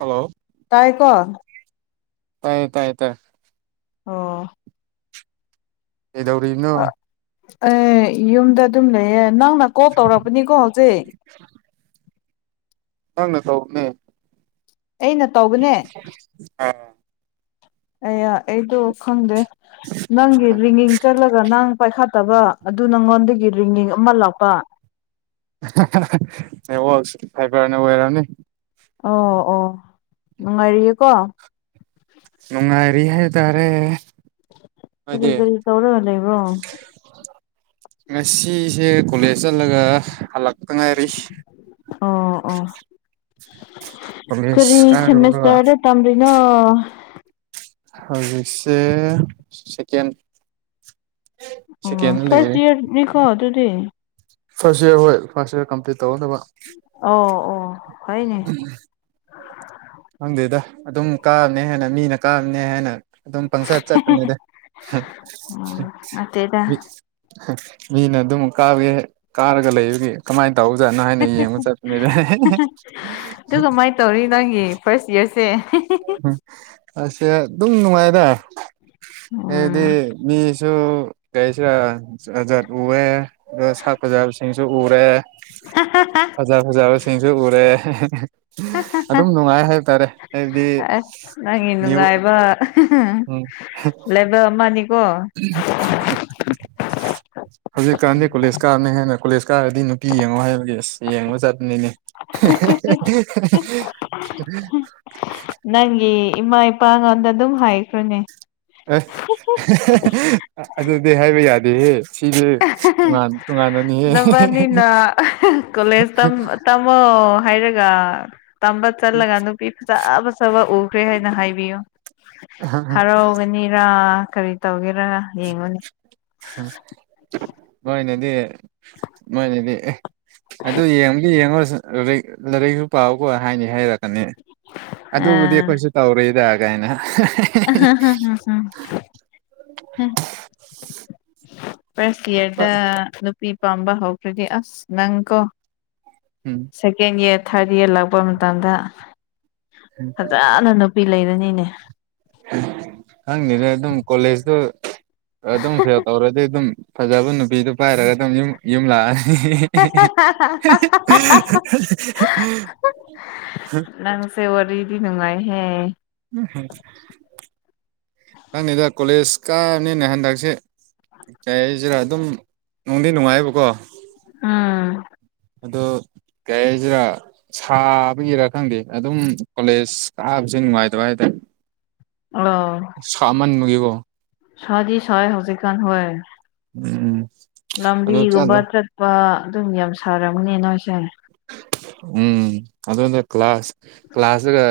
hello ꯇꯥꯏ ꯀꯣ ꯇꯥꯏ ꯇꯥꯏ ꯇꯥꯏ ꯑꯣ ꯀꯩꯗꯧꯔꯤꯅꯣ ꯑꯩ ꯌꯨꯝꯗ ꯑꯗꯨꯝ ꯂꯩꯌꯦ ꯅꯪꯅ ꯀꯣꯛ ꯇꯧꯔꯛꯄꯅꯤꯀꯣ ꯍꯧꯖꯤꯛ [inaudible] ꯅꯪꯅ ꯇꯧꯕꯅꯦ ꯑꯩꯅ ꯇꯧꯕꯅꯦ ꯑꯩꯑ ꯑꯩꯗꯣ ꯈꯪꯗꯦ ꯅꯪꯒꯤ ꯔꯤꯉꯤꯡ ꯆꯠꯂꯒ ꯅꯪ ꯄꯥꯏꯈꯥꯠ ꯇꯕ ꯑꯗꯨ ꯅꯪꯉꯣꯟꯗꯒꯤ ꯔꯤꯉꯤꯡ ꯑꯃ ꯂꯥꯛꯄ ꯅ‌ꯦꯋꯥꯛ ꯁꯥꯏꯕ꯭ꯔꯅ ꯑꯣꯏꯔꯝꯅꯤ ꯑꯣ ꯑꯣ ꯅꯨꯡꯉꯥꯏꯔꯤꯌꯦꯀꯣ ꯅꯨꯡꯉꯥꯏꯔꯤ ꯍꯥꯏꯇꯥꯔꯦ ꯀꯔꯤ ꯀꯔꯤ ꯇꯧꯔꯒ ꯂꯩꯕ꯭ꯔꯣ [inaudible] ꯉꯁꯤꯁꯦ ꯀꯣꯂꯦꯖ ꯆꯠꯂꯒ ꯍꯜꯂꯛꯄ ꯉꯥꯏꯔꯤ ꯑꯣ ꯑꯣ ꯀ‌ꯣꯂ‌ꯦꯖ ꯀꯔꯨꯔ‌ꯣ ꯇꯝꯕꯤꯅꯣ ꯍꯧꯖꯤꯛꯁꯦ ꯁꯀꯦꯟ ꯑꯣ ꯐꯔꯁ ꯂꯩꯔꯤ ꯏꯌꯔ ꯃꯤ ꯀꯣ ꯑꯗꯨꯗꯤ ꯐꯔꯁꯠ ꯏꯔ ꯍꯣꯏ ꯐꯔꯁꯠ ꯏꯔ ꯀꯝꯄꯂꯤꯠ ꯇꯧꯗꯕ ꯑꯣ ꯑꯣ ꯐꯩꯅ‌ꯦ ꯈꯪꯗꯦꯗ ꯑꯗꯨꯝ ꯀꯥꯔꯅꯤ ꯍꯥꯏꯅ ꯃꯤꯅ ꯀꯥꯔꯅꯤ ꯍꯥꯏꯅ ꯑꯗꯨꯝ ꯄꯪꯁꯥ ꯆꯠꯄꯅꯤꯗ ꯎꯝ ꯅꯠꯇꯦꯗ ꯃꯤꯅ ꯑꯗꯨꯝ ꯀꯥꯕꯩꯒꯤ ꯀꯥꯔꯒ ꯂꯩꯕꯒꯤ ꯀꯃꯥꯏ‌ ꯇꯧꯖꯥꯠꯅꯣ ꯍꯥꯏꯅ ꯌꯦꯡꯕ ꯆꯠꯄꯅꯦꯗ ꯑꯗꯨ ꯀꯃꯥꯏꯅ ꯇꯧꯔꯤ ꯅꯪꯒꯤ ꯐꯥꯔꯁ ꯏꯌꯥꯔꯁꯦ ꯑꯁꯦ ꯑꯗꯨꯝ ꯅꯨꯡꯉꯥꯏꯗ ꯎꯝ ꯑꯩꯗꯤ ꯃꯤꯁꯨ ꯀꯔꯤꯁꯤꯔ ꯖꯠ ꯖꯠ ꯎꯑꯦ ꯁꯥꯛ ꯐꯖꯥꯕꯁꯤꯡꯁꯨ ꯎꯔꯦ ꯎ ꯍ ꯍ ꯁꯛ ꯐꯖꯥꯕꯁꯤꯡꯁꯨ ꯎꯔꯦ ꯑꯗꯨꯝ ꯅꯨꯡꯉꯥꯏ ꯍꯥꯏꯇꯥꯔꯦ ꯑꯁ ꯅꯪꯒꯤ ꯅꯨꯡꯉꯥꯏꯕ ꯎꯝ ꯒ ꯃꯅꯤꯀꯣ ꯎꯝ ꯍꯧꯖꯤꯛꯀꯥꯟꯗꯤ ꯀꯣꯂꯦꯖ ꯀꯥꯕꯅꯦ ꯍꯥꯏꯅ ꯀꯣꯂꯦꯖ ꯀꯥꯔꯗꯤ ꯅꯨꯄꯤ ꯌꯦꯡꯉꯣ ꯍꯥꯏꯕꯒꯤ ꯑꯁ ꯌꯦꯡꯕ ꯆꯥꯠꯄꯅꯤꯅꯦ ꯅꯪꯒꯤ ꯏꯃꯥ ꯏꯄꯥꯉꯣꯟꯗ ꯑꯗꯨꯝ ꯍꯥꯏꯈ꯭ꯔꯣꯅꯦ ꯑ ꯑꯗꯨꯗꯤ ꯍꯥꯏꯕ ꯌꯥꯗꯦꯍꯦ ꯁꯤꯗꯤ ꯇꯣꯉꯥꯟ ꯇꯣꯉꯥꯟꯕꯅꯤꯍꯦ ꯅꯕꯅꯤꯅ ꯀꯣꯂꯦꯖ ꯇꯝ ꯇꯝꯃꯣ ꯍꯥꯏꯔꯒ ꯇꯝꯕ ꯆꯠꯂꯒ ꯅꯨꯄꯤ ꯐꯖ ꯐꯖꯕ ꯎꯈ꯭ꯔꯦ ꯍꯥꯏꯅ ꯍꯥꯏꯕꯤꯌꯨ ꯍꯔꯥꯎꯕꯅꯤꯔꯥ ꯀꯔꯤ ꯇꯧꯒꯦꯔ ꯌꯦꯡꯉꯣꯅꯦ ꯃꯣꯏꯅꯗꯤ ꯃꯣꯏꯅꯗꯤ ꯑꯦ ꯑꯗꯨ ꯌꯦꯡꯗꯤ ꯌꯦꯡꯉꯨꯔꯁꯨ ꯂꯥꯏ ꯂꯥꯏꯔꯤꯛꯁꯨ ꯄꯥꯎꯀꯣ ꯍꯥꯏꯅꯤ ꯍꯥꯏꯔꯛꯀꯅꯤ ꯑꯗꯨꯕꯨꯗꯤ ꯑꯥ ꯑꯩꯈꯣꯏꯁꯨ ꯇꯧꯔꯤꯗ ꯀꯥꯏꯅ ꯎꯝꯝꯝꯝ ꯐꯥꯔꯁꯠ ꯌꯥꯔꯗ ꯅꯨꯄꯤ ꯄꯥꯝꯕ ꯍꯧꯈ꯭ꯔꯗꯤ ꯑꯁ ꯅꯪ ꯀꯣ ꯎꯝ ꯁꯦꯀꯦꯟ ꯏꯌꯥꯔ ꯊꯥꯔꯠ ꯏꯌꯥꯔ ꯂꯥꯛꯄ ꯃꯇꯝꯗ ꯐꯖꯅ ꯅꯨ ꯄꯤ ꯂꯩꯔꯅꯤꯅꯦ ꯈꯪꯗꯦꯗ ꯑꯗꯨꯝ ꯀꯣꯂꯦꯖꯇꯨ ꯑꯗꯨꯝ ꯐꯦꯜ ꯇꯧꯔꯗꯤ ꯑꯗꯨꯝ ꯐꯖꯕ ꯅꯨꯄꯤꯗꯨ ꯄꯥꯏꯔꯒ ꯑꯗꯨꯝ ꯌꯨꯝ ꯌꯨꯝꯂꯥꯛꯑꯦ ꯅꯪꯁꯦ ꯋꯔꯤꯗꯤ ꯅꯨꯡꯉꯥꯏꯍꯦ ꯎꯝ ꯈꯪꯗꯦꯗ ꯀꯣꯂꯦꯖ ꯀꯥꯕꯅꯤꯅ ꯍꯟꯗꯛꯁꯦ ꯀꯩ ꯍꯥꯏꯁꯤꯔꯥ ꯑꯗꯨꯝ ꯅꯨꯡꯗꯤ ꯅꯨꯡꯉꯥꯏꯕꯀꯣ ꯎꯝ ꯑꯗꯣ ꯀꯩ ꯍꯥꯏꯁꯤꯔ ꯁꯥꯕꯒꯤꯔꯥ ꯈꯪꯗꯦ ꯑꯗꯨꯝ ꯀꯣꯂꯦꯖ ꯀꯥꯕꯁꯦ ꯅꯨꯡꯉꯥꯏꯇꯕ ꯍꯥꯏꯇꯏ ꯑꯣ ꯁꯥꯃꯟꯕꯒꯤꯀꯣ ꯁ꯭ꯗꯤ ꯁ꯭ꯥꯏ ꯍꯧꯖꯤꯛꯀꯥꯟ ꯍꯣꯏ ꯎꯝ ꯑꯗꯣ ꯂꯝꯕꯤꯒꯨꯝꯕ ꯆꯠꯂꯣ ꯆꯠ ꯄ ꯑꯗꯨꯝ ꯌꯥꯝ ꯁꯥꯔꯝꯒꯅꯤ ꯅꯣꯏꯁꯦ ꯎꯝ ꯑꯗꯨꯗꯣ ꯀ꯭ꯂꯥꯁ ꯀ꯭ꯂꯥꯁꯇꯒ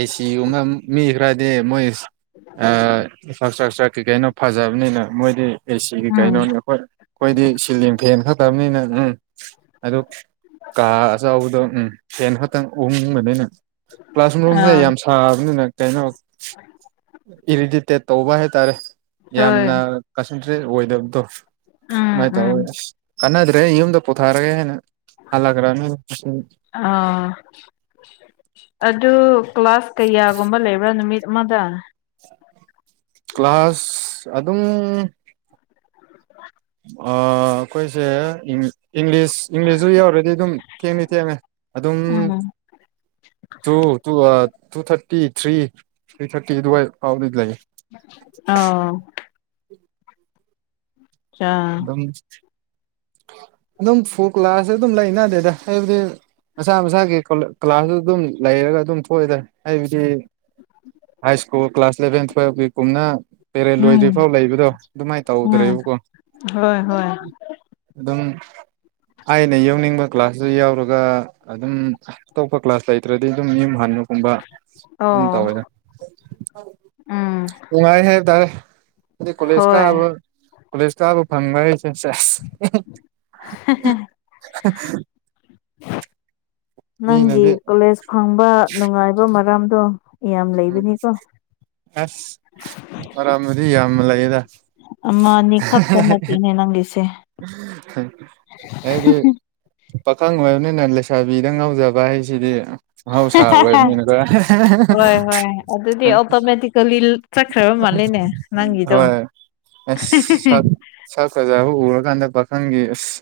ꯑꯦꯁꯤꯒꯨꯝꯕ ꯃꯤ ꯈꯔꯗꯤ ꯃꯣꯏ ꯏꯟꯐ꯭ꯔ ꯏꯁꯇ꯭ꯔꯛꯆꯔ ꯀꯩ ꯀꯩꯅꯣ ꯐꯖꯕꯅꯤꯅ ꯃꯣꯏꯗꯤ ꯑꯦꯁꯤꯒꯤ ꯎꯝ ꯀꯩꯅꯣꯅꯤ ꯑꯈꯣꯏ ꯑꯈꯣꯏꯗꯤ ꯁꯤꯂꯤꯡ ꯐꯦꯟ ꯈꯛꯇꯕꯅꯤꯅ ꯎꯝ ꯑꯗꯨ ꯀꯥ ꯑꯆꯥꯎꯕꯗꯣ ꯎꯝ ꯐꯦꯟ ꯈꯛꯇꯪ ꯎꯪꯕꯅꯤꯅ ꯀ꯭ꯂꯥꯁꯔꯨꯝꯁꯦ ꯌꯥꯝ ꯁꯥꯕꯅꯤꯅ ꯀꯩꯅꯣ ꯎ ꯏꯔꯤꯗꯤꯠꯇꯦꯠ ꯇꯧꯕ ꯍꯥꯏꯇꯥꯔꯦ ꯍꯣꯏ ꯌꯥꯝꯅ ꯀꯟꯁꯦꯟꯇ꯭ꯔꯦꯠ ꯑꯣꯏꯗꯕꯗꯣ ꯎꯝ ꯃꯥꯏ ꯎꯝ ꯇꯧꯋꯦ ꯀꯟꯅꯗ꯭ꯔꯦ ꯌꯨꯝꯗ ꯄꯨꯊꯔꯒꯦ ꯍꯥꯏꯅ ꯍꯜꯂꯛꯔꯅꯤ ꯑꯥ ꯑꯗꯨ ꯀ꯭ꯂꯥꯁ ꯀꯩꯌꯥ ꯒꯨꯝꯕ ꯂꯩꯕꯔ ꯅꯨꯃꯤꯠ ꯑꯃꯗ ꯀ꯭ꯂꯥꯁ ꯑꯗꯨꯝ ꯑꯥ ꯑꯩꯈꯣꯏꯁꯦ ꯏꯪꯂꯤꯁ ꯏꯪꯂꯤꯁꯁꯨ ꯌꯧꯔꯗꯤ ꯑꯗꯨꯝ ꯊꯦꯡꯉꯦ ꯊꯦꯡꯉꯦ ꯑꯗꯨꯝ ꯎꯝ ꯇꯨ ꯇꯨ ꯑꯥ two thirty three three thirty ꯑꯗꯨꯋꯥꯏ ꯐꯥꯎꯗꯤ ꯂꯩ ꯑ ꯆꯥ ꯝ [unintelligible] [inaudible] ꯑꯗꯨꯝ ꯐꯣ ꯀ꯭ꯂꯥꯁ ꯑꯗꯨꯝ ꯂꯩꯅꯗꯦꯗ ꯍꯥꯏꯕꯗꯤ ꯃꯁꯥ ꯃꯁꯥꯒꯤ ꯀ꯭ꯂꯥꯁꯇꯨ ꯑꯗꯨꯝ ꯂꯩꯔꯒ ꯑꯗꯨꯝ ꯊꯣꯛꯑꯦꯗꯥ ꯍꯥꯏꯕꯗꯤ ꯍꯥꯏ ꯁ꯭ꯀꯨꯜ ꯀ꯭ꯂꯥꯁ ꯏꯂꯦꯚꯦꯟ ꯇꯨꯋꯜꯕꯀꯤꯒꯨꯝꯅ ꯄꯦꯔꯦꯗ ꯂꯣꯏꯗ꯭ꯔꯤ ꯎꯝ ꯐꯥꯎ ꯂꯩꯕꯗꯣ ꯑꯗꯨꯃꯥꯏ ꯎꯝ ꯇꯧꯗ꯭ꯔꯦꯕꯀꯣ ꯍꯣꯏ ꯍꯣꯏ ꯑꯗꯨꯝ ꯑꯩꯅ ꯌꯧꯅꯤꯡꯕ ꯀ꯭ꯂꯥꯁꯇ ꯌꯥꯎꯔꯒ ꯑꯗꯨꯝ ꯑꯇꯣꯞꯄ ꯀ꯭ꯂꯥꯁ ꯂꯩꯇ꯭ꯔꯗꯤ ꯑꯗꯨꯝ ꯌꯨꯝ ꯍꯟꯕꯒꯨꯝꯕ ꯑꯗꯨꯝ ꯑꯣ ꯇꯧꯋꯦꯗ ꯎꯝ ꯅꯨꯡꯉꯥꯏ ꯍꯥꯏꯕ ꯇꯔꯦ ꯑꯗꯨꯏ ꯀꯣꯂꯦꯖ ꯍꯣꯏ ꯀꯕ ꯀꯥꯕꯥ ꯐꯪꯕ ꯍꯥꯏꯁꯦ ꯁꯦꯁ ꯅꯪꯒꯤ ꯃꯤꯅꯗꯤ ꯀꯣꯂꯦꯖ ꯐꯪꯕ ꯅꯨꯡꯉꯥꯏꯕ ꯃꯔꯝꯗꯣ ꯌꯥꯝ ꯎꯝ ꯂꯩꯕꯅꯤꯀꯣ ꯑꯁ ꯃꯥꯔꯝꯕꯨꯗꯤ ꯌꯥꯝ ꯂꯩꯌꯦꯗ ꯑꯃ-ꯑꯅꯤ ꯈꯛꯇ ꯅꯠꯇꯦꯅꯦ ꯅꯪꯒꯤꯁꯦ [unintelligible] ꯍꯥꯏꯗꯤ ꯄꯥꯈꯪ ꯑꯣꯏꯕꯅꯤꯅ ꯂꯩꯁꯥꯕꯤꯗ ꯉꯥꯎꯖꯕ ꯍꯥꯏꯁꯤꯗꯤ ꯃꯍꯧꯁꯥ ꯑꯣꯏꯕꯅꯤꯅꯀꯣ [unintelligible] ꯍꯣꯏ ꯍꯣꯏ ꯑꯗꯨꯗꯤ ꯑꯣꯇꯣꯃꯦꯇꯤꯀꯦꯜꯂꯤ ꯆꯠꯈ꯭ꯔꯕ ꯃꯥꯜꯂꯦꯅꯦ [unintelligible] ꯅꯪꯒꯤꯗꯣ ꯍꯣꯏ ꯑꯁ [unintelligible] ꯁꯛ ꯐꯖꯕ ꯎꯔꯀꯥꯟꯗ ꯄꯥꯈꯪꯒꯤ ꯑꯁ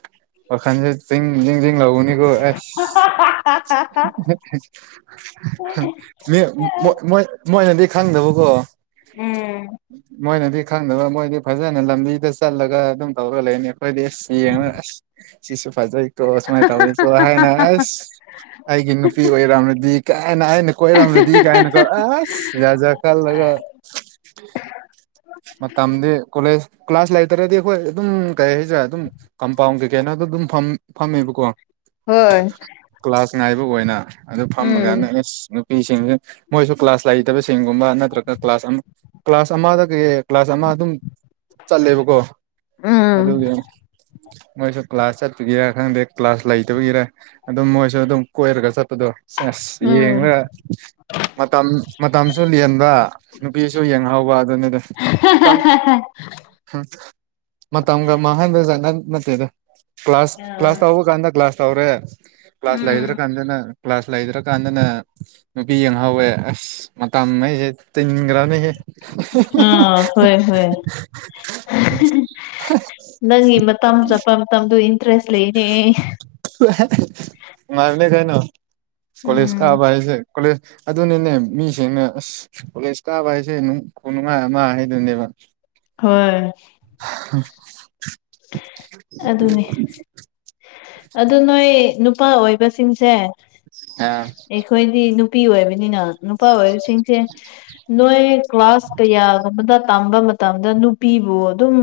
ꯋꯥꯈꯟꯖꯦ ꯆꯤꯡ ꯖꯤꯡ-ꯖꯤꯡ ꯂꯥꯎꯕꯅꯤꯀꯣ ꯑꯁ [unintelligible] ꯃꯤ-ꯃꯣꯏ-ꯃꯣꯏ-ꯃꯣꯏꯅꯗꯤ ꯈꯪꯗꯕꯀꯣ ꯎꯝ ꯃꯣꯏꯅꯗꯤ ꯈꯪꯗꯕ ꯃꯣꯏꯗꯤ ꯐꯖꯅ ꯂꯝꯕꯤꯗ ꯆꯠꯂꯒ ꯑꯗꯨꯝ ꯇꯧꯔ ꯂꯩꯅꯤ ꯈꯣꯢꯗꯤ ꯑꯁ ꯌꯦꯡꯉꯒ ꯑꯁ ꯁꯤꯁꯨ ꯐꯖꯩꯀꯣ ꯁꯨꯃꯥꯏ ꯇꯧꯅꯤꯀꯣ ꯍꯥꯏꯅ ꯑꯁ ꯑꯩꯒꯤ ꯅꯨꯄꯤ ꯑꯣꯏꯔꯝꯂꯗꯤ ꯀꯥꯏꯅ ꯑꯩꯅ ꯀꯣꯏꯔꯝꯃꯗꯤ ꯀꯥꯏꯅꯀꯣ ꯑꯁ ꯖꯥꯠ-ꯖꯥꯠ ꯈꯜꯂꯒ [unintelligible] ꯃꯇꯝꯗꯤ ꯀꯣꯂꯦꯖ ꯀ꯭ꯂꯥꯁ ꯂꯩꯇ꯭ꯔꯗꯤ ꯑꯩꯈꯣꯏ ꯑꯗꯨꯝ ꯀꯩ [unintelligible] ꯑꯗꯨꯝ ꯀꯝꯄꯥꯎꯟ ꯀꯩꯀꯩꯅꯣ ꯑꯗꯨꯗꯨꯝ ꯐꯝ ꯐꯝꯃꯦꯕꯀꯣ ꯍꯣꯏ ꯀ꯭ꯂꯥꯁ ꯉꯥꯏꯕ ꯑꯣꯏꯅ ꯑꯗꯨꯝ ꯐꯝꯃꯀꯥꯟꯗ ꯎꯝ ꯑꯁ ꯄꯤꯁꯤꯡꯖꯨ ꯃꯣꯏꯁꯨ ꯀ꯭ꯂꯥꯁ ꯂꯩꯇꯕꯁꯤꯡꯒꯨꯝꯕ ꯅꯠꯇ꯭ꯔꯒ ꯀ꯭ꯂꯥꯁ ꯑꯃ ꯀ꯭ꯂꯥꯁ ꯑꯃꯗꯒꯤ ꯀ꯭ꯂꯥꯁ ꯑꯃ ꯑꯗꯨꯝ ꯆꯠꯂꯦꯕꯀꯣ ꯎꯝ ꯑꯗꯨꯒꯤ ꯃꯣꯏꯁꯨ ꯀ꯭ꯂꯥꯁ ꯆꯠꯄꯒꯤꯔꯥ ꯈꯪꯗꯦ ꯀ꯭ꯂꯥꯁ ꯂꯩꯇꯕꯒꯤꯔꯥ ꯑꯗꯨꯝ ꯃꯣꯏꯁꯨ ꯑꯗꯨꯝ ꯀꯣꯏꯔꯒ ꯆꯠꯄꯗꯣ ꯁꯦꯁ ꯎꯝ ꯌꯦꯡꯔꯒ ꯃꯇꯝ-ꯃꯇꯝꯁꯨ ꯂꯦꯟꯕ ꯅꯨꯄꯤꯁꯨ ꯌꯦꯡꯍꯧꯕ ꯑꯗꯨꯅꯤꯗ ꯃꯇꯝ ꯃꯇꯝꯒ ꯃꯥꯡꯍꯟꯕꯖꯥꯠ ꯅꯠ-ꯅꯠꯇꯦꯗ ꯀ꯭ꯂꯥꯁ-ꯀ꯭ꯂꯥꯁ ꯇꯧꯕꯀꯥꯟꯗ ꯀ꯭ꯂꯥꯁ ꯇꯧꯔꯦ ꯀ꯭ꯂꯥꯁ ꯎꯝ ꯂꯩꯇꯔꯀꯥꯟꯗꯅ ꯀ꯭ꯂꯥꯁ ꯂꯩꯗ꯭ꯔꯀꯥꯟꯗꯅ ꯅꯨꯄꯤ ꯌꯦꯡꯍꯥꯎꯋꯦ ꯑꯁ ꯃꯇꯝ ꯑꯩꯖꯦ ꯇꯤꯡꯒꯔ꯭ꯝꯅꯤꯍꯦ ꯍꯣꯏ-ꯍꯣꯏ ꯅꯪꯒꯤ ꯃꯇꯝ ꯆꯠꯄ ꯃꯇꯝꯗꯨ [unintelligible] ꯂꯩꯔꯦ ꯅꯨꯡꯉꯥꯏꯕꯅꯤ ꯀꯩꯅꯣ ꯀꯣꯂꯦꯖ ꯎꯝ ꯀꯥꯕ ꯍꯥꯏꯁꯦ ꯀꯣꯂꯦꯖ ꯑꯗꯨꯅꯤꯅꯦ ꯃꯤꯁꯤꯡꯅ ꯑꯁ ꯀꯣꯂꯦꯖ ꯀꯥꯕ ꯍꯥꯏꯁꯦ ꯅꯨꯡ ꯈꯨꯅꯨꯡꯑꯥꯏ ꯑꯃ ꯍꯥꯏꯗꯨꯅꯦꯕ ꯍꯣꯏ [unintelligible] ꯑꯗꯨꯅꯦ ꯑꯗꯨ ꯅꯣꯏ ꯅꯨꯄꯥ ꯑꯣꯏꯕꯁꯤꯡꯁꯦ ꯑ ꯑꯩꯈꯣꯏꯗꯤ ꯅꯨ ꯄꯤ ꯑꯣꯏꯕꯅꯤꯅ ꯅꯨꯄꯥ ꯑꯣꯏꯕꯁꯤꯡꯁꯦ ꯅꯣꯏ ꯀ꯭ꯂꯥꯁ ꯀꯌꯥꯒꯨꯝꯕꯗ ꯇꯝꯕ ꯃꯇꯝꯗ ꯅꯨꯄꯤꯕꯨ ꯑꯗꯨꯝ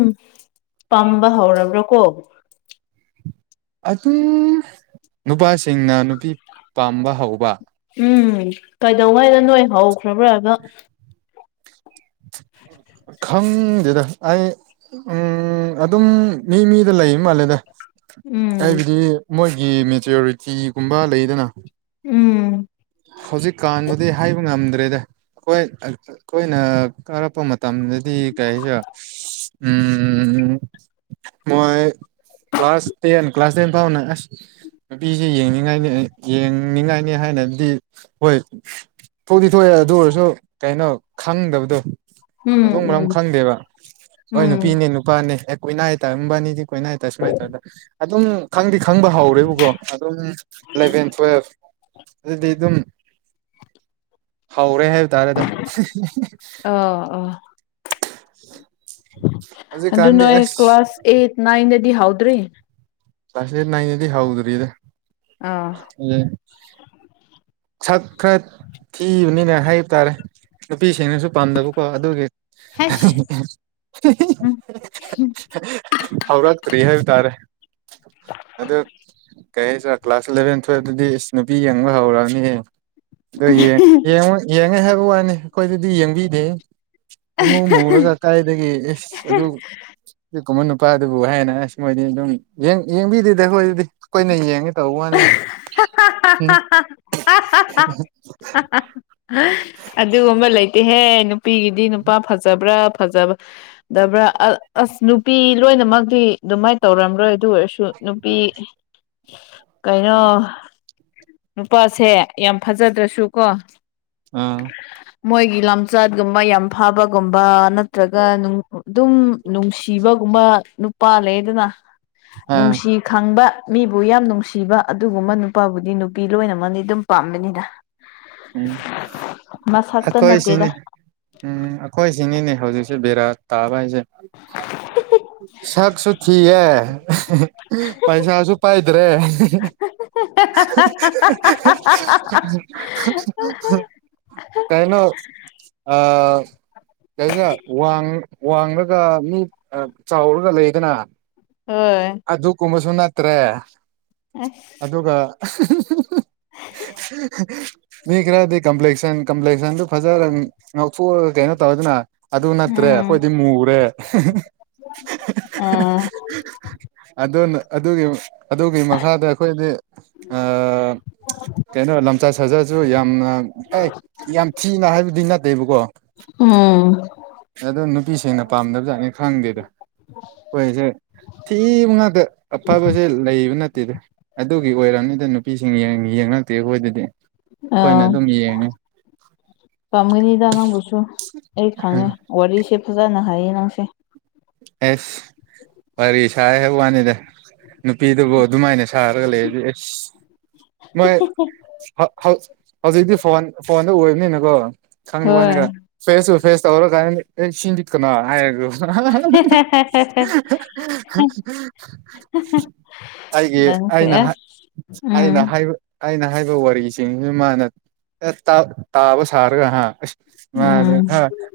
ꯄꯥꯝ ꯕꯍꯧꯔꯕꯔꯀꯣ ꯑꯗꯨꯝ ꯅꯨꯄꯥꯁꯤꯡꯅ ꯅꯨꯄꯤ ꯄꯥꯝꯕ ꯍꯧꯕ ꯎꯝ ꯀꯩꯗꯧꯉꯩꯗ ꯅꯣꯏ ꯍꯧꯈ꯭ꯔꯕ꯭ꯔꯥ ꯗꯨꯝ ꯈꯪꯗꯦꯗ ꯑꯩ ꯎꯝ ꯑꯗꯨꯝ ꯃꯤ-ꯃꯤꯗ ꯂꯩ ꯃꯥꯜꯂꯦꯗ ꯎꯝ ꯍꯥꯏꯕꯗꯤ ꯃꯣꯏꯒꯤ ꯃꯤꯖꯣꯔꯤꯇꯤꯒꯨꯝꯕ ꯂꯩꯗꯅ ꯎꯝ ꯍꯧꯖꯤꯛꯀꯥꯟꯕꯨꯗꯤ ꯍꯥꯏꯕ ꯉꯝꯗ꯭ꯔꯦꯗ ꯑꯈꯣꯏ ꯑ-ꯑꯩꯈꯣꯏꯅ ꯀꯥꯔꯛꯄ ꯃ ꯇꯝꯗꯗꯤ ꯀꯩꯁꯨ ꯎꯝ-ꯎꯝ-ꯎꯝ ꯃꯣꯏ ꯀ꯭ꯂꯥꯁ ꯇꯦꯟ ꯀ꯭ꯂꯥꯁ ꯇꯦꯟ ꯄꯥꯎꯅ ꯑꯁ ꯅꯨꯄꯤꯁꯤ ꯌꯦꯡꯅꯤꯡꯉꯥꯏꯅꯤ ꯌꯦꯡꯅꯤꯡꯉꯥꯏꯅꯤ ꯍꯥꯏꯅꯗꯤ ꯍꯣꯏ ꯊꯣꯛꯇꯤ-ꯊꯣꯛꯑꯦ ꯑꯗꯨ ꯑꯣꯏꯔꯁꯨ ꯀꯩꯅꯣ ꯈꯪꯗꯕꯗꯣ ꯎꯝ ꯃꯊꯣꯡ ꯃꯔꯝ ꯎꯝ ꯈꯪꯗꯦꯕ ꯍꯣꯏ ꯎꯝ ꯅꯨꯄꯤꯅꯦ ꯅꯨꯄꯥꯅꯦ ꯑꯦ ꯀꯣꯏꯅꯩ ꯇꯔꯝꯕꯅꯤꯗꯤ ꯀꯣꯏꯅꯗ ꯁꯨꯃꯥꯏ ꯇꯧꯗ ꯑꯗꯨꯝ ꯈꯪꯗꯤ ꯈꯪꯕ ꯍꯧꯥꯎꯔꯦꯕꯀꯣ ꯑꯗꯨꯝ ꯏꯂꯚꯦꯟ ꯇꯨꯋꯦꯜꯐ ꯑꯗꯨꯗꯤ ꯗꯨꯝ ꯍꯧꯔꯦ ꯍꯥꯏꯕ ꯇꯥꯔꯦꯗ ꯑ ꯑꯥ [inaudible] ꯑꯗꯨ ꯍꯧꯖꯤꯛꯀꯥꯟꯗꯤ ꯅꯣꯏ ꯑꯁ ꯀ꯭ꯂꯥꯁ ꯑꯦꯠ ꯅꯥꯏꯟꯗꯗꯤ ꯍꯥꯎꯗ꯭ꯔꯤ ꯀꯂ꯭ꯥꯁ ꯑꯥꯠ ꯅꯥꯏꯅꯦꯗꯤ ꯍꯥꯎꯗ꯭ꯔꯔꯤ ꯏꯗ ꯑꯥ [unintelligible] ꯁꯛ ꯈꯔ ꯊꯤꯕꯅꯤꯅ ꯍꯥꯏꯕ ꯇꯥꯔꯦ ꯅꯨꯄꯤꯁꯤꯡꯅꯁꯨ ꯄꯥꯝꯗꯕꯀꯣ ꯑꯗꯨꯒꯤ ꯍꯩꯁ [inaudible] ꯍꯧꯔꯥꯛꯇꯔꯤ ꯍꯩꯕ ꯇꯥꯔꯦ ꯑꯗꯨ ꯀꯩ ꯍꯥꯏꯁꯤꯔ ꯀ꯭ꯂꯥꯁ ꯏꯂꯚꯦꯟ ꯊꯨꯋꯇꯗꯤ ꯏꯁ ꯅꯨꯄꯤ ꯌꯦꯡꯕ ꯍꯧꯔꯅꯤ ꯑꯦ ꯑꯗꯨ ꯌꯦꯡꯉꯣ ꯌꯦꯡꯉꯦ ꯍꯥꯏꯕ ꯋꯥꯅꯤ ꯑꯩꯈꯣꯏꯗꯗꯤ ꯌꯦꯡꯕꯤꯗꯦ ꯏꯃꯨꯡ ꯃꯨꯔꯒ ꯀꯥꯏꯗꯒꯤ ꯑꯦꯁ ꯑꯗꯨ ꯀꯃꯟ ꯅꯨꯄꯥꯗꯨꯕꯨ ꯍꯥꯏꯅ ꯑꯁ ꯃꯣꯏꯅꯤ ꯑꯗꯨꯝ ꯌꯦꯡꯕꯤꯗꯦꯗ ꯑꯩ ꯍꯣꯏ ꯑꯗꯨꯗꯤ ꯀꯣꯏ ꯅ ꯌꯦꯡꯉꯦ ꯇꯧꯕ ꯋꯥꯅꯦ ꯍꯥ ꯍꯥ ꯑꯗꯨꯒꯨꯝꯕ ꯂꯩꯇꯦꯍꯦ ꯅꯨꯄꯤꯒꯤꯗꯤ ꯅꯨꯄꯥ ꯐꯖꯕ꯭ꯔꯥ ꯐꯖꯕ ꯗꯕ꯭ꯔꯥ ꯑ ꯑꯁ ꯅꯨꯄꯤ ꯂꯣꯏꯅꯃꯛꯇꯤ ꯑꯗꯨꯃꯥꯏꯅ ꯇꯧꯔꯝꯔꯣꯏ ꯑꯗꯨ ꯑꯣꯏꯔꯁꯨ ꯁꯨ ꯅꯨꯄꯤ ꯀꯩꯅꯣ ꯅꯨꯄꯥꯁꯦ ꯌꯥꯝ ꯐꯖꯗ꯭ꯔꯁꯨ ꯀꯣ ꯑꯥ ꯃꯣꯏꯒꯤ ꯂꯝꯆꯠꯒꯨꯝꯕ ꯌꯥꯝ ꯐꯥꯕꯒꯨꯝꯕ ꯅꯠꯇ꯭ꯔꯒ ꯅꯨꯡ ꯑꯗꯨꯝ ꯅꯨꯡꯁꯤꯕꯒꯨꯝꯕ ꯅꯨꯄꯥ ꯂꯩꯗꯅ ꯑꯥ ꯅꯨꯡꯁꯤ ꯈꯪꯕ ꯃꯤꯕꯨ ꯌꯥꯝ ꯅꯨꯡꯁꯤꯕ ꯑꯗꯨ [unintelligible] ꯅꯨꯄꯥꯕꯨꯗꯤ ꯅꯨꯄꯤ ꯂꯣꯏꯅꯃꯛ ꯑꯗꯨꯝ ꯄꯥꯝꯝꯕꯅꯤꯅ ꯎꯝ ꯃꯁꯛꯇ ꯅꯠꯇꯦꯗ ꯑꯩꯈꯣꯏꯁꯤꯅꯦ ꯎꯝ ꯑꯩꯈꯣꯏ ꯁꯤꯅꯤꯅꯦ ꯍꯧꯖꯤꯛꯁꯦ ꯕꯦꯔꯥ ꯇꯥꯕ ꯍꯥꯏꯁꯦ [inaudible] ꯁꯛꯁꯨ ꯊꯤꯌꯦ ꯄꯩꯁꯥꯁꯨ ꯄꯥꯏꯗ꯭ꯔꯦ [inaudible] ꯀꯥꯏꯅꯣ ꯑ ꯀꯩꯕ ꯋꯥꯡ ꯋꯥꯡꯂꯒ ꯃꯤ ꯆꯥꯎꯔꯒ ꯂꯩꯗꯅ ꯍ‌ꯣꯏ ꯑꯗꯨꯒꯨꯝꯕꯁꯨ ꯅꯠꯇ꯭ꯔꯦ ꯑꯁ ꯑꯗꯨꯒ ꯃꯤ ꯈꯔꯗꯤ ꯀꯝꯄ꯭ꯂꯦꯛꯁꯟ ꯀꯝꯄ꯭ꯂꯦꯛꯁꯟꯗꯨ ꯐꯖꯔ ꯉꯥꯎꯊꯣꯛꯑꯒ ꯀꯩꯅꯣ ꯇꯧꯏꯗꯅ ꯑꯗꯨ ꯅꯠꯇ꯭ꯔꯦ ꯎꯝ ꯑꯈꯣꯏꯗꯤ ꯃꯨꯔꯦ ꯑꯣ ꯑꯗꯨꯅ ꯑꯗꯨꯒꯤ ꯑꯗꯨꯒꯤ ꯃꯈꯥꯗ ꯑꯩꯈꯣꯏꯗꯤ ꯀꯩꯅꯣ ꯂꯝꯆꯥꯠ ꯁꯥꯖꯥꯁꯨ ꯌꯥꯝꯅ ꯑꯦ ꯌꯥꯝ ꯊꯤꯅ ꯍꯥꯏꯕꯗꯤ ꯅꯠꯇꯦꯕꯀꯣ ꯎꯝ ꯑꯗꯣ ꯅꯨꯄꯤꯁꯤꯡꯅ ꯄꯥꯝꯗꯕꯖꯠꯅꯤ ꯈꯪꯗꯦꯗ ꯍꯣꯏꯁꯦ ꯊꯤꯕ ꯉꯥꯛꯇ ꯑꯐꯕꯁꯦ ꯂꯩꯕ ꯅꯠꯇꯦꯗ ꯑꯗꯨꯒꯤ ꯑꯣꯏꯔꯕꯝꯅꯤꯗ ꯅꯨꯄꯤꯁꯤꯡ ꯌ‌ꯦꯡ ꯌꯦꯡꯉꯛꯇꯦ ꯑꯩꯈꯣꯏꯗꯗꯤ ꯑ ꯑꯩꯈꯣꯏꯅ ꯑꯗꯨꯝ ꯌꯦꯡꯉꯤ ꯄꯥꯝꯒꯅꯤꯗ ꯅꯪꯕꯨꯁꯨ ꯑꯩ ꯈꯪꯉꯦ ꯋꯥꯔꯤꯁꯦ ꯐꯖꯅ ꯍꯥꯏꯌꯦ ꯅꯪꯁꯦ ꯑꯦꯁ ꯋꯥꯔꯤ ꯁꯥꯏ ꯍꯥꯏꯕ ꯋꯥꯅꯤꯗ ꯅꯨꯄꯤꯗꯨꯕꯨ ꯑꯗꯨꯃꯥꯏꯅ ꯁꯥꯔꯒ ꯂꯩꯔꯗꯤ ꯑꯁ ꯃꯣꯏ ꯍꯧ ꯍꯧꯖꯤꯛꯇꯤ ꯐꯣꯟ ꯐꯣꯟꯗ ꯑꯣꯏꯕꯅꯤꯅꯀꯣ ꯈꯪꯗ ꯍꯣꯏ ꯋꯥꯅꯤꯗ ꯐꯦꯁ ꯇꯨ ꯐꯦꯁ ꯇꯧꯔ ꯀꯥꯟꯗ ꯑꯦ ꯁꯤꯟꯗꯤ ꯀꯅꯥ ꯍꯥꯏꯔꯒ [inaudible] [unintelligible] ꯑꯩꯒꯤ ꯅꯪꯁꯦ ꯑꯩꯅ ꯍꯥꯏ ꯑꯁ ꯎꯝ ꯑꯩꯅ ꯍꯥꯏꯕ ꯑꯩꯅ ꯍꯥꯏꯕ ꯋꯥꯔꯤꯁꯤꯡꯁꯤ ꯃꯥꯅ ꯇꯥꯕ ꯁꯥꯔꯒ ꯍ ꯃꯥꯗ ꯎꯝ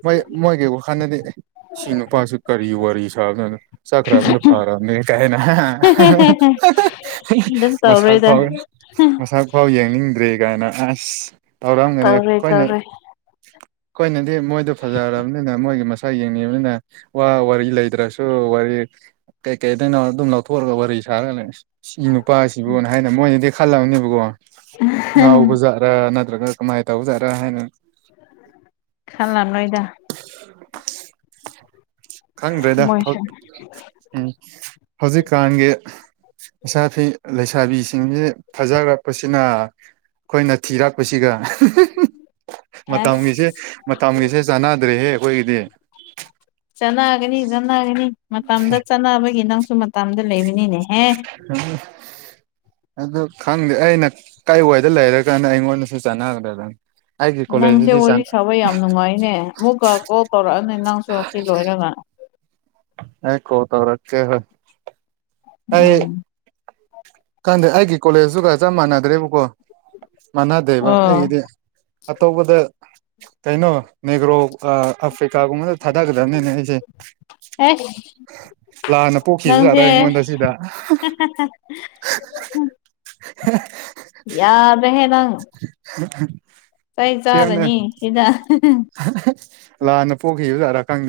ꯃꯣꯏ ꯃꯣꯏꯒꯤ ꯋꯥꯈꯜꯗꯗꯤ ꯁꯤ ꯅꯨꯄꯥꯁꯨ ꯀꯔꯤ ꯋꯥꯔꯤ ꯁꯥꯕꯖꯠꯅ‌ꯣ ꯆꯠꯈꯔꯥꯕꯅꯤ ꯐꯥꯔꯕꯅꯤ ꯀꯥꯏ ꯀꯩꯝ ꯇꯧꯔꯣꯏꯗ ꯃꯁꯛ ꯐꯥꯎ ꯌꯦꯡꯅꯤꯡꯗ꯭ꯔꯦ ꯀꯥꯏꯅ ꯑꯁ ꯇꯧꯔꯝꯒꯅꯤ ꯇꯧꯔꯣꯏ ꯑꯩꯈꯣꯏꯅ ꯇꯧꯔꯣꯏ ꯑꯩꯈꯣꯏꯅꯗꯤ ꯃꯣꯏꯗꯣ ꯐꯖꯔꯕꯅꯤꯅ ꯃꯣꯏꯒꯤ ꯃꯁꯛ ꯌꯦꯡꯅꯤꯡꯕꯅꯤꯅ ꯋꯥ ꯋꯥꯔꯤ ꯂꯩꯇ꯭ꯔꯥꯁꯨ ꯋꯥꯔꯤ ꯀꯩꯀꯩꯗꯩꯅꯣ ꯑꯗꯨꯝ ꯂꯧꯊꯣꯛꯑꯒ ꯋꯥꯔꯤ ꯁꯥꯔ ꯂꯩꯁꯤ ꯁꯤ ꯅꯨꯄꯥꯁꯤꯕꯨꯅ ꯍꯥꯏꯅ ꯃꯣꯏꯅꯗꯤ ꯈꯜꯂꯕꯅꯦꯕꯀꯣ ꯉꯥꯎꯕꯖꯥꯠ ꯅꯠꯇ꯭ꯔꯒ ꯀꯃꯥꯏꯅ ꯇꯧꯖꯥꯔꯥ ꯍꯥꯏꯅ ꯈꯥꯟꯂꯝꯂꯣꯏꯗ ꯈꯪꯗ꯭ꯔꯦꯗ ꯍꯧ ꯃꯣꯏꯁꯨ ꯎꯝ ꯍꯧꯖꯤꯛꯀꯥꯟꯒꯤ ꯁ [unintelligible] ꯂꯩꯁ ꯁꯥꯕꯤꯁꯤꯡꯁꯤꯦ ꯐꯖꯈꯔꯛꯄꯁꯤꯅ ꯑꯩꯈꯣꯏꯅ ꯊꯤꯔꯛꯄꯁꯤꯒ ꯑꯁ ꯃꯇꯝꯒꯤꯁꯦ ꯃꯇꯝꯒꯤꯁꯦ ꯆꯥꯟꯅꯗ꯭ꯔꯦꯍꯦ ꯑꯩꯈꯣꯏꯒꯤꯗꯤ ꯆꯥꯟꯅꯒꯅꯤ ꯆꯥꯟꯅꯒꯅꯤ ꯃꯇꯝꯗ ꯆꯥꯟꯅꯕꯒꯤ ꯅꯪꯁꯨ ꯃꯇꯝꯗ ꯂꯩꯕꯅꯤꯅꯦꯍꯦ ꯍꯝ [unintelligible] ꯑꯗꯨ ꯈꯪꯗꯦ ꯑꯩꯅ ꯀꯥꯏ ꯋꯥꯏꯗ ꯂꯩꯔꯒꯥꯟꯅ ꯑꯩꯉꯣꯟꯗꯁꯨ ꯆꯥꯟꯅꯒꯗꯗꯅꯤ [unintelligible] ꯅꯪꯁꯦ ꯋꯥꯔꯤ ꯁꯥꯕ ꯌꯥꯝ ꯅꯨꯡꯉꯥꯏꯅꯦ ꯑꯃꯨꯛꯀ ꯀꯣꯜ ꯇꯧꯔꯛꯑꯅꯤ ꯅꯪꯁꯨ ꯑꯁꯤ ꯂꯣꯏꯔꯒ ꯑꯩ ꯀꯣꯜ ꯇꯧꯔꯛꯀ‌ꯦ ꯍꫭꯏ ꯎꯝ ꯈꯟꯗꯦ ꯑꯩꯒꯤ ꯀꯣꯂꯦꯖꯇꯨꯒ ꯆꯞ ꯃꯥꯟꯅꯗ꯭ꯔꯦꯕꯀꯣ ꯃꯥꯟꯅꯗꯦꯕ ꯑꯣ ꯑꯩꯒꯤꯗꯤ ꯑꯇꯣꯞꯄꯗ ꯀꯩꯅꯣ ꯅꯦꯒ꯭ꯔꯣ ꯑꯥ ꯑꯥꯐ꯭ꯔꯤꯀꯥꯒꯨꯝꯕꯗ ꯊꯥꯗꯒꯗꯕꯅꯤꯅꯦ ꯑꯩꯁꯦ ꯍꯥꯁ ꯂꯥꯟꯅ ꯄꯣꯛꯈꯤꯕꯖꯥꯠꯔ ꯑꯩꯉꯣꯟꯗ ꯁꯤꯗ ꯍ [unintelligible] ꯍ [unintelligible] ꯌꯥꯗ꯭ꯔ‌ꯦꯍꯦ ꯅꯪ [unintelligible] ꯀꯩ ꯁꯦꯝꯅ ꯆꯒꯅꯤ ꯁꯤꯗ ꯂꯥꯟꯅ ꯄꯣꯛꯈꯤꯕꯖꯥꯠꯔꯥ ꯈꯪꯗꯦ